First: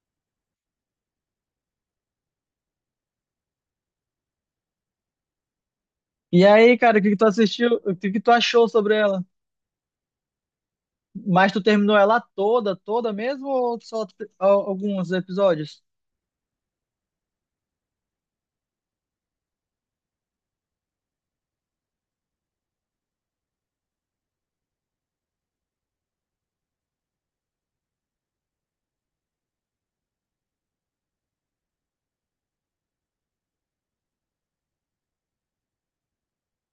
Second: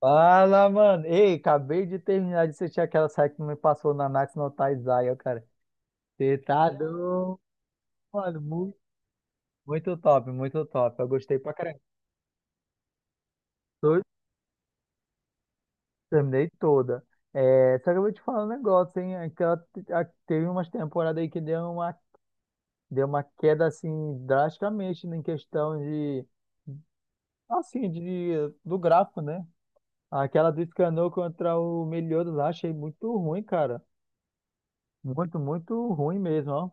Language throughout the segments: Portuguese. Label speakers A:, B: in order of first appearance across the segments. A: Fala, mano. Ei, acabei de terminar de assistir aquela série que me passou na Max no Taizai, ó, cara. Você
B: E
A: tá
B: aí, cara, o que tu
A: doido,
B: assistiu? O que tu
A: mano.
B: achou
A: Muito,
B: sobre ela?
A: muito top, muito top. Eu gostei
B: Mas
A: pra
B: tu
A: caramba.
B: terminou ela toda, toda mesmo ou
A: Tô-
B: só alguns episódios?
A: Terminei toda. É, só que eu vou te falar um negócio, hein? Teve umas temporadas aí que deu uma queda, assim, drasticamente em questão de, assim, do gráfico, né? Aquela do Escanor contra o Meliodas lá, achei muito ruim, cara. Muito, muito ruim mesmo, ó.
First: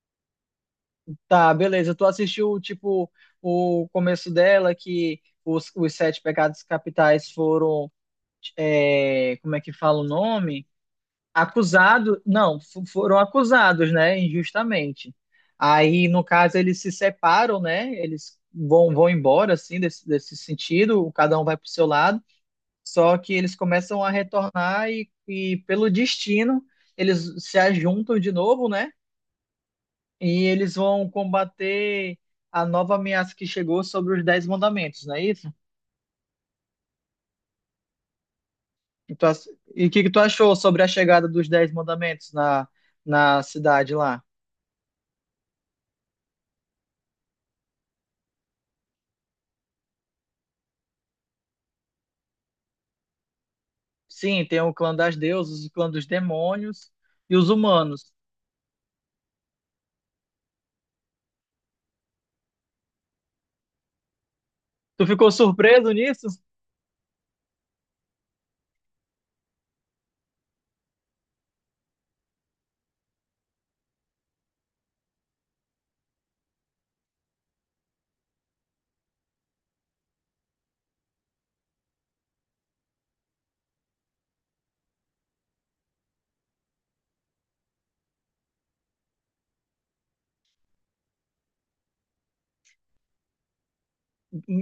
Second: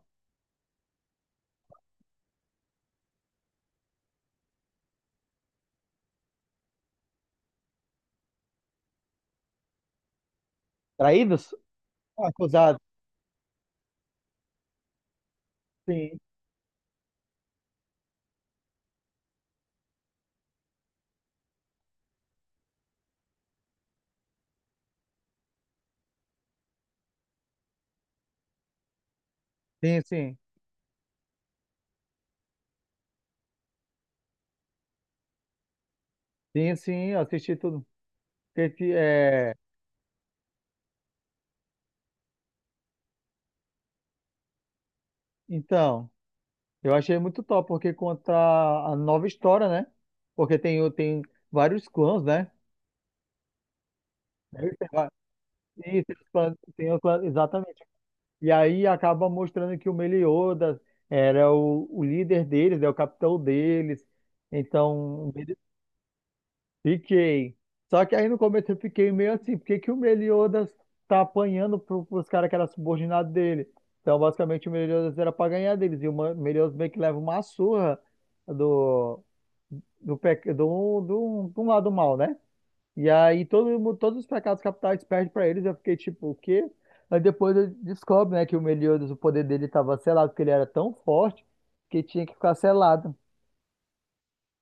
B: Tá, beleza. Tu assistiu, tipo, o começo dela, que os sete pecados capitais foram, como é que fala o nome?
A: Traídos?
B: Acusados, não,
A: Acusado,
B: foram acusados, né, injustamente. Aí,
A: sim,
B: no caso, eles se separam, né? Eles vão embora, assim, desse sentido, cada um vai pro seu lado. Só que eles começam a retornar e pelo destino, eles se ajuntam de novo, né?
A: sim, sim,
B: E eles vão combater a nova ameaça que chegou sobre os Dez Mandamentos, não é isso?
A: sim, sim, eu assisti tudo. Que, que,
B: E tu ach-
A: é...
B: e o que tu achou sobre a chegada dos Dez Mandamentos na cidade lá?
A: Então, eu achei muito top, porque conta a nova história, né? Porque tem vários clãs, né?
B: Sim, tem
A: Tem
B: o clã
A: va-
B: das deusas, o clã dos
A: Isso,
B: demônios
A: tem os clãs,
B: e os
A: exatamente.
B: humanos.
A: E aí acaba mostrando que o Meliodas era o líder deles, é o capitão deles.
B: Tu
A: Então,
B: ficou surpreso nisso?
A: fiquei. Só que aí no começo eu fiquei meio assim, por que que o Meliodas tá apanhando pros caras que eram subordinados dele? Então, basicamente, o Meliodas era pra ganhar deles. E o Meliodas meio que leva uma surra do, do, pe- do, do, do lado mal, né? E aí todos os pecados capitais perdem pra eles. Eu fiquei tipo, o quê? Aí depois eu descobre, né, que o Meliodas, o poder dele tava selado, porque ele era tão forte que tinha que ficar selado.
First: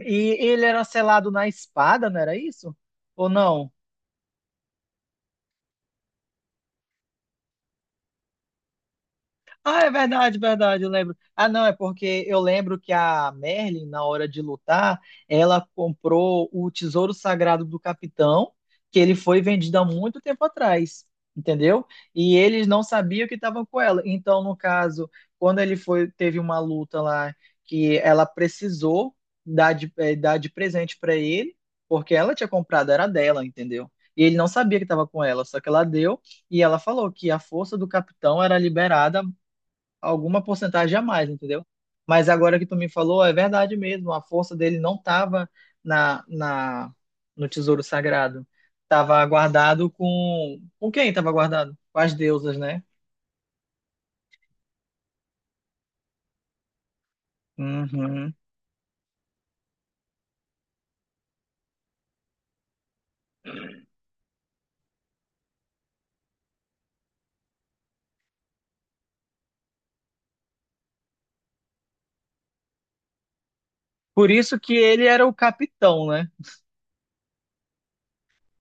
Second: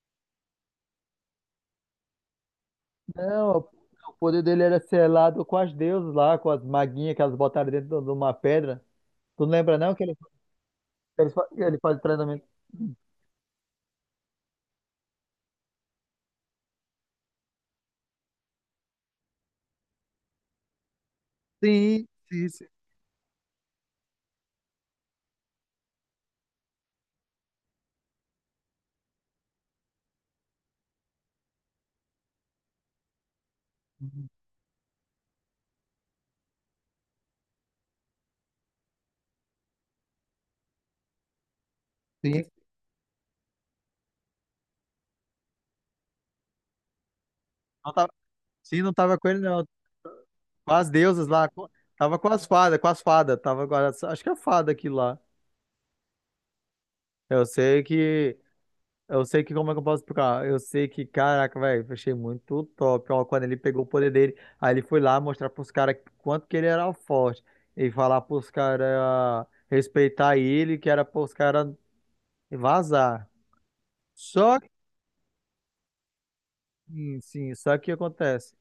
B: E ele era selado na espada, não era isso? Ou
A: Não,
B: não?
A: o poder dele era selado com as deusas lá, com as maguinhas que elas botaram dentro de uma pedra. Tu não lembra
B: Ah, é
A: não que ele,
B: verdade, verdade, eu lembro. Ah,
A: que
B: não, é
A: ele faz
B: porque eu
A: treinamento?
B: lembro que a Merlin, na hora de lutar, ela comprou o tesouro sagrado do capitão, que ele foi vendido há muito tempo atrás, entendeu?
A: Sim,
B: E
A: sim,
B: eles
A: sim.
B: não sabiam que estavam com ela. Então, no caso, quando ele foi, teve uma luta lá que ela precisou dar de, dar de presente para ele, porque ela tinha comprado, era dela, entendeu? E ele não sabia que estava com ela, só que ela deu. E ela falou que a força do capitão era liberada alguma porcentagem a mais, entendeu? Mas
A: Sim,
B: agora que tu me falou, é verdade mesmo, a força dele não estava na, no tesouro
A: não tava,
B: sagrado.
A: sim, não tava
B: Estava
A: com ele não.
B: guardado com.
A: Com as
B: Com quem
A: deusas
B: estava
A: lá,
B: guardado? Com as
A: tava
B: deusas, né?
A: com as fadas, tava com as, acho que é fada aquilo lá. Eu sei
B: Uhum.
A: que Eu sei que, como é que eu posso explicar? Eu sei que, caraca, velho, achei muito top. Ó, quando ele pegou o poder dele, aí ele foi lá mostrar pros caras quanto que ele era forte. E falar pros caras respeitar ele, que era pros caras vazar.
B: Por
A: Só
B: isso
A: que,
B: que ele era o capitão, né?
A: sim, sim, só que o que acontece?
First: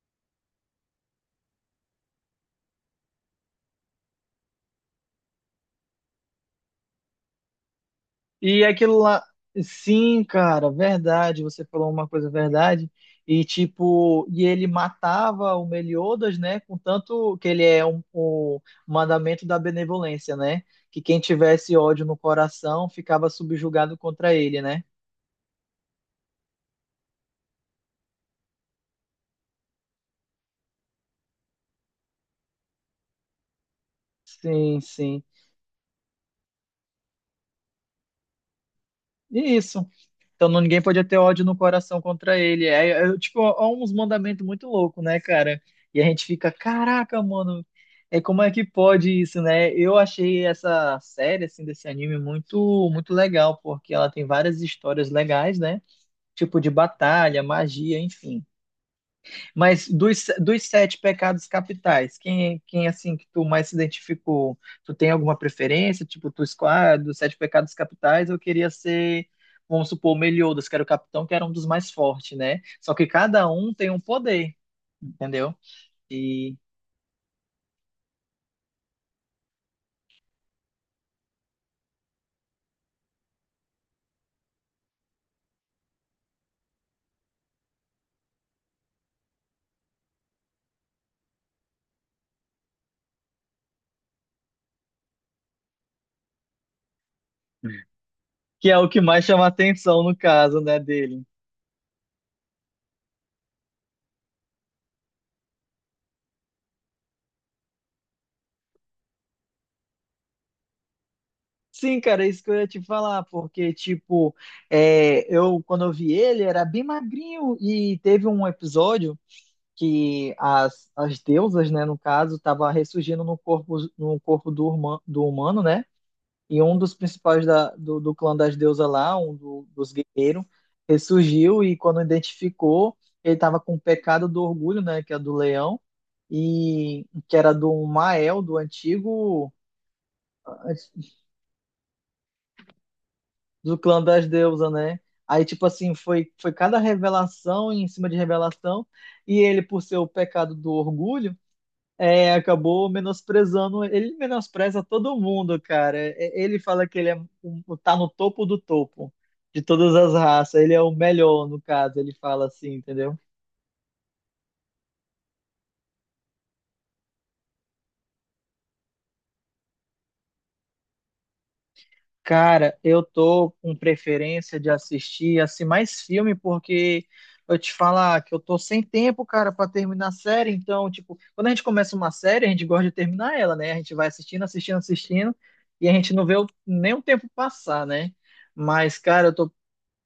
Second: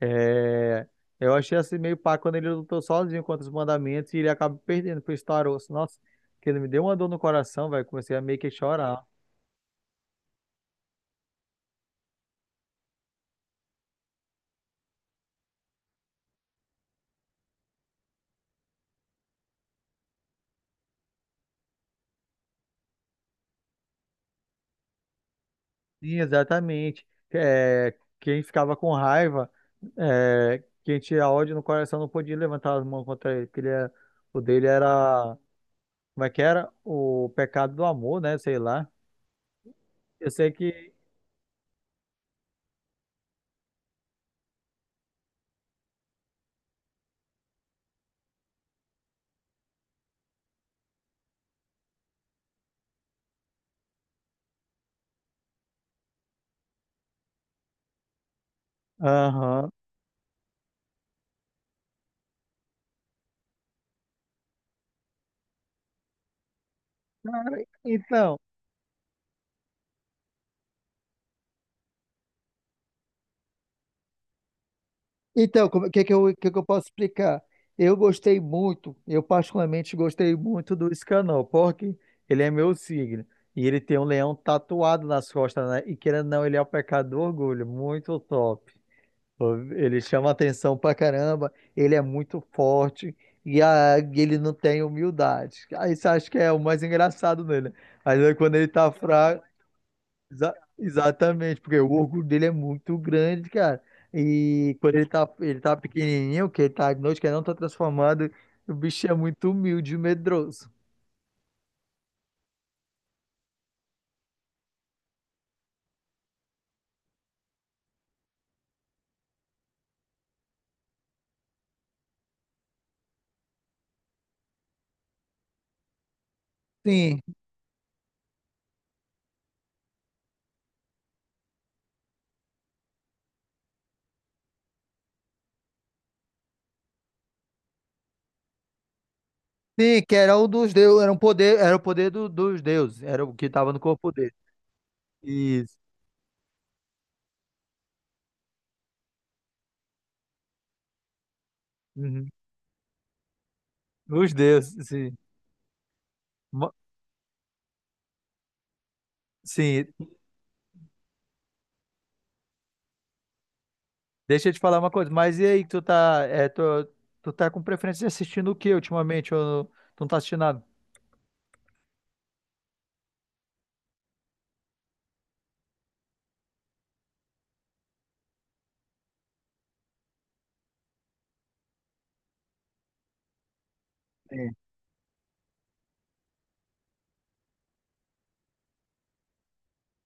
A: É, eu achei assim meio pá quando ele lutou sozinho contra os mandamentos e ele acaba perdendo pro Staros. Nossa, que ele me deu uma dor no coração, velho. Comecei a meio que
B: E aquilo
A: chorar.
B: lá, sim, cara, verdade, você falou uma coisa verdade. E tipo, e ele matava o Meliodas, né? Contanto que ele é um, o mandamento da benevolência, né? Que quem tivesse ódio no coração ficava subjugado contra ele, né?
A: Sim, exatamente. É, quem ficava com raiva, é, quem tinha ódio no coração não podia levantar as mãos contra ele, o dele
B: Sim, sim.
A: era, como é que era? O pecado do amor, né? Sei lá.
B: E isso.
A: Eu
B: Então
A: sei
B: ninguém
A: que.
B: podia ter ódio no coração contra ele. Tipo, ó, uns mandamentos muito loucos, né, cara? E a gente fica, caraca, mano, é como é que pode isso, né? Eu achei essa série, assim, desse anime muito, muito legal, porque ela tem várias histórias legais, né? Tipo de batalha, magia, enfim.
A: Aham.
B: Mas dos sete pecados capitais, quem assim que tu mais se identificou? Tu tem alguma preferência? Tipo, tu escolhe ah, dos sete
A: Cara,
B: pecados capitais,
A: então,
B: eu queria ser, vamos supor, Meliodas, que era o capitão, que era um dos mais fortes, né? Só que cada um tem um poder, entendeu?
A: então, o que que eu, o que
B: E
A: que eu posso explicar? Eu gostei muito, eu particularmente gostei muito do Escanor, porque ele é meu signo. E ele tem um leão tatuado nas costas, né? E querendo ou não, ele é o pecado do orgulho. Muito top. Ele chama atenção pra caramba, ele é muito forte e ele não tem humildade. Aí você acha que é o mais engraçado nele, né? Mas aí quando ele
B: que é o
A: tá
B: que mais
A: fraco,
B: chama atenção no caso, né, dele.
A: exatamente, porque o orgulho dele é muito grande, cara. E quando ele tá pequenininho, que ele tá noite que ele não tá transformado, o bicho é muito humilde e medroso.
B: Sim, cara, é isso que eu ia te falar, porque, tipo, eu, quando eu vi ele, era bem magrinho e teve um episódio que as deusas, né, no caso, estavam ressurgindo no corpo, no corpo do, do humano, né? E um dos
A: Sim,
B: principais do clã das deusas lá, dos guerreiros, ressurgiu e quando identificou, ele estava com o pecado do orgulho, né, que é do leão, e que era do Mael, do antigo
A: sim, que era o dos deuses, era um poder, era dos deuses, era o que tava
B: do
A: no
B: clã
A: corpo
B: das
A: dele.
B: deusas, né? Aí, tipo
A: Isso.
B: assim, foi cada revelação em cima de revelação, e ele, por ser o pecado do orgulho,
A: Uhum.
B: é, acabou menosprezando. Ele
A: Os
B: menospreza
A: deuses, sim.
B: todo mundo, cara. Ele
A: Mo-
B: fala que ele é, tá no topo do topo de
A: Sim,
B: todas as raças. Ele é o melhor, no caso. Ele fala assim, entendeu?
A: deixa eu te falar uma coisa, mas e aí, tu tá com preferência de assistindo o que ultimamente? Ou tu não tá assistindo nada?
B: Cara, eu tô com preferência de assistir assim mais filme porque eu te falar que eu tô sem tempo, cara, pra terminar a série. Então, tipo, quando a gente começa uma série, a gente gosta de terminar ela, né? A gente vai assistindo,
A: É.
B: assistindo, assistindo e a gente não vê nem o tempo passar, né? Mas, cara, eu tô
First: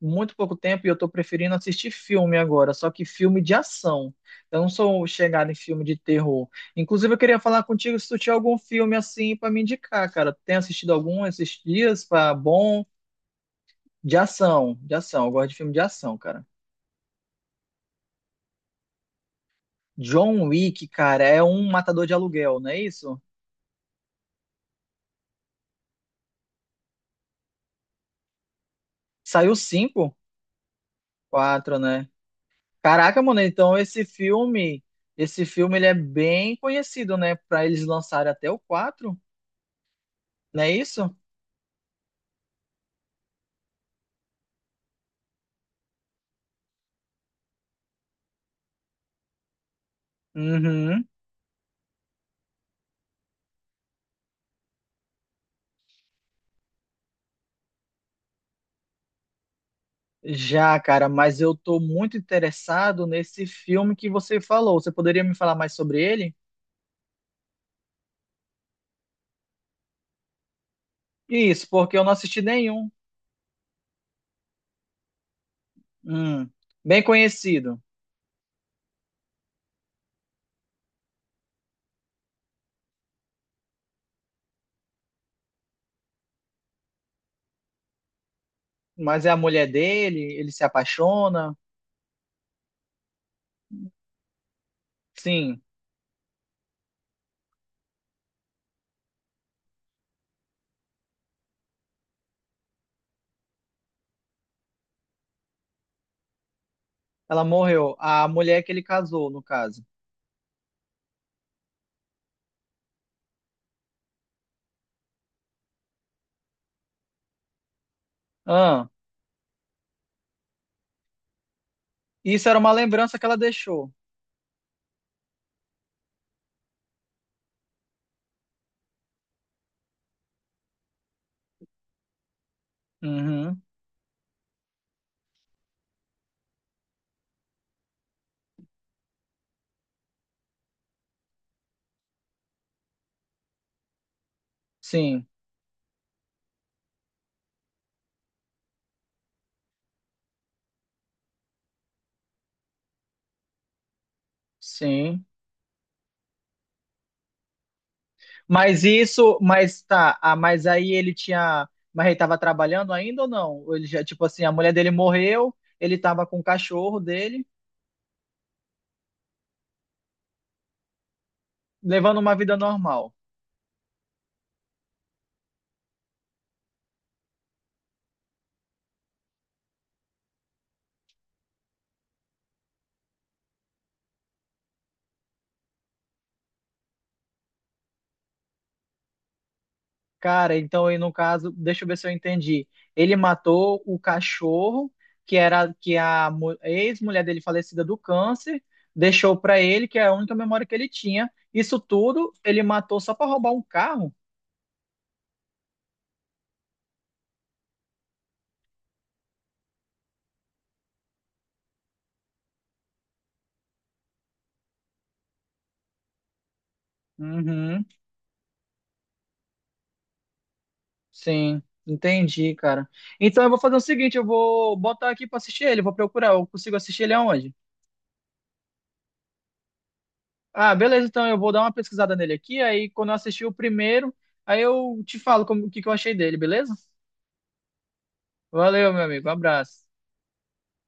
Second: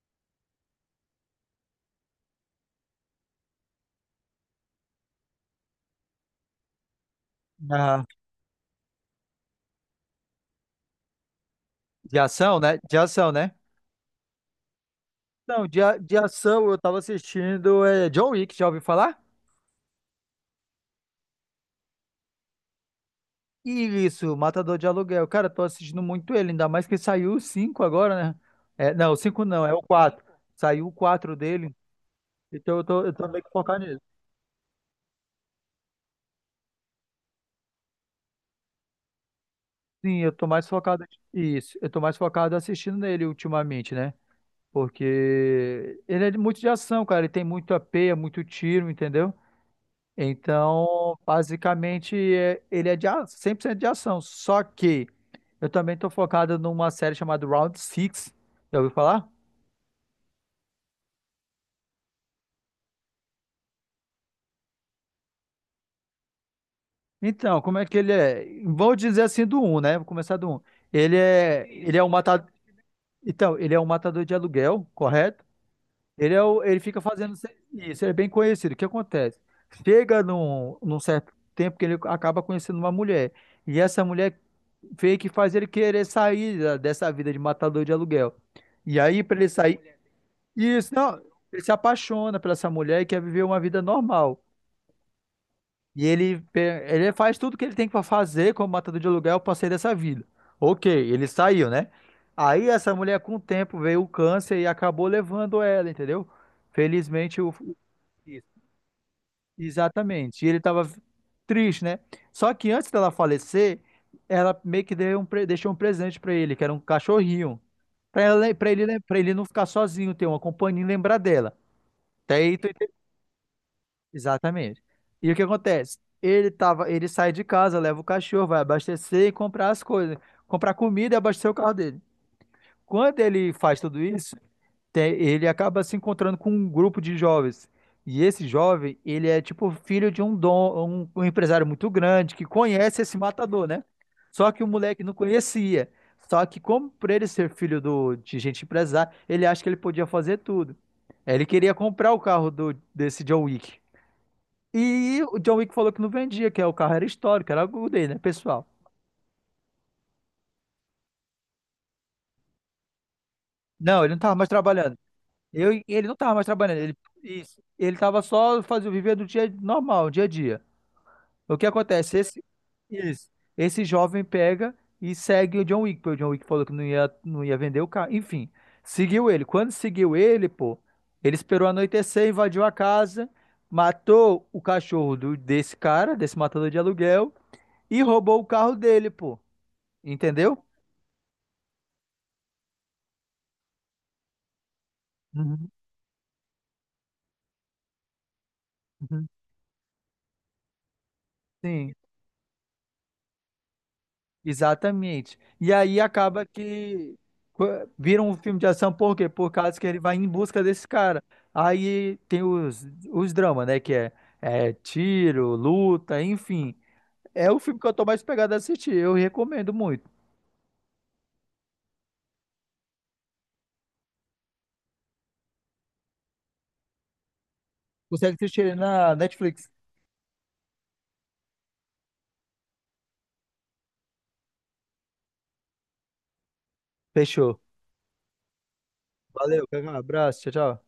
B: muito pouco tempo e eu tô preferindo assistir filme agora, só que filme de ação. Eu não sou chegado em filme de terror. Inclusive, eu queria falar contigo
A: Ah,
B: se tu tinha algum filme assim pra me indicar, cara. Tem assistido algum esses dias
A: de
B: para
A: ação, né?
B: bom
A: De ação, né?
B: de ação, de ação. Eu gosto de
A: Não,
B: filme de
A: de
B: ação, cara.
A: ação eu tava assistindo é, John Wick, já ouviu falar?
B: John Wick, cara, é um matador de aluguel, não é isso?
A: Isso, Matador de Aluguel. Cara, tô assistindo muito ele, ainda mais que saiu o 5 agora, né? É, não, o 5
B: Saiu
A: não, é o
B: cinco,
A: 4. Saiu o 4 dele,
B: quatro, né?
A: então eu
B: Caraca,
A: tô
B: mano,
A: meio que
B: então
A: focado nisso.
B: esse filme ele é bem conhecido, né? Pra eles lançarem até o quatro,
A: Sim, eu tô
B: não
A: mais
B: é
A: focado.
B: isso?
A: Isso, eu tô mais focado assistindo nele ultimamente, né? Porque ele muito de ação, cara. Ele tem muito AP, é muito tiro, entendeu?
B: Uhum.
A: Então, basicamente, ele 100% de ação. Só que eu também tô focado numa série chamada Round Six. Já ouviu falar?
B: Já, cara, mas eu tô muito interessado nesse filme que você falou. Você poderia me falar mais sobre ele?
A: Então, como é que ele é? Vou dizer assim do um, né? Vou começar do um.
B: Isso,
A: Ele
B: porque eu
A: é um
B: não assisti
A: matador.
B: nenhum.
A: Então, ele é um matador de aluguel, correto?
B: Hum,
A: Ele fica
B: bem
A: fazendo
B: conhecido.
A: isso, ele é bem conhecido. O que acontece? Chega num certo tempo que ele acaba conhecendo uma mulher. E essa mulher vê que faz ele querer sair dessa vida de matador de aluguel. E aí,
B: Mas é a
A: para ele
B: mulher
A: sair.
B: dele, ele se
A: Isso, não.
B: apaixona.
A: Ele se apaixona por essa mulher e quer viver uma vida normal.
B: Sim,
A: E ele, ele faz tudo que ele tem para fazer como matador de aluguel para sair dessa vida. Ok, ele saiu, né? Aí essa mulher, com o tempo, veio o câncer e acabou levando ela, entendeu? Felizmente,
B: ela
A: o,
B: morreu. A
A: isso.
B: mulher que ele casou, no caso.
A: Exatamente. E ele estava triste, né? Só que antes dela falecer, ela meio que deixou um presente para ele, que era um cachorrinho.
B: Ah,
A: Para ele não ficar sozinho, ter uma companhia e lembrar dela. Até
B: isso
A: aí,
B: era
A: tu
B: uma lembrança que ela deixou.
A: exatamente. E o que acontece? Ele sai de casa, leva o cachorro, vai abastecer e comprar as coisas, comprar comida e abastecer o carro dele. Quando ele
B: Uhum,
A: faz tudo isso, ele acaba se encontrando com um grupo de jovens. E esse jovem, ele é tipo filho de um dom, um empresário muito grande que conhece esse matador, né? Só que o moleque não
B: sim,
A: conhecia. Só que como por ele ser filho de gente empresária, ele acha que ele podia fazer tudo. Ele queria comprar o carro desse John Wick. E
B: sim.
A: o John Wick falou que não vendia, que é, o carro era histórico, era algo dele, né, pessoal?
B: Mas isso, mas tá, ah, mas aí ele tinha, mas ele tava trabalhando ainda ou não? Ou ele
A: Não,
B: já,
A: ele não
B: tipo
A: tava
B: assim,
A: mais
B: a mulher dele
A: trabalhando.
B: morreu, ele
A: Ele não
B: tava
A: tava
B: com o
A: mais trabalhando. Ele,
B: cachorro dele,
A: isso. Ele tava só fazendo viver do dia normal, dia a dia. O que acontece?
B: levando uma
A: Esse,
B: vida normal.
A: isso. Esse jovem pega e segue o John Wick, porque o John Wick falou que não ia vender o carro. Enfim, seguiu ele. Quando seguiu ele, pô, ele esperou anoitecer, invadiu a casa, matou o cachorro desse cara, desse matador de aluguel, e roubou o carro dele, pô.
B: Cara,
A: Entendeu?
B: então aí no caso, deixa eu ver se eu entendi. Ele matou o cachorro, que
A: Uhum,
B: era que a ex-mulher dele falecida do câncer
A: uhum.
B: deixou pra ele, que é a única memória que ele tinha. Isso
A: Sim.
B: tudo ele matou só pra roubar um carro?
A: Exatamente. E aí acaba que co- vira um filme de ação, por quê? Por causa que ele vai em busca desse cara. Aí tem os dramas, né? Que é, é tiro, luta, enfim. É o filme
B: Uhum.
A: que eu tô mais pegado a assistir. Eu recomendo muito.
B: Sim, entendi, cara. Então eu vou fazer o seguinte, eu vou botar aqui pra assistir ele, vou procurar, eu consigo assistir ele aonde?
A: Consegue assistir ele na Netflix.
B: Ah, beleza, então eu vou dar uma pesquisada nele aqui, aí quando eu assistir o primeiro, aí eu te falo como, o que que eu achei dele, beleza?
A: Fechou.
B: Valeu, meu amigo, um
A: Valeu,
B: abraço.
A: um abraço, tchau, tchau.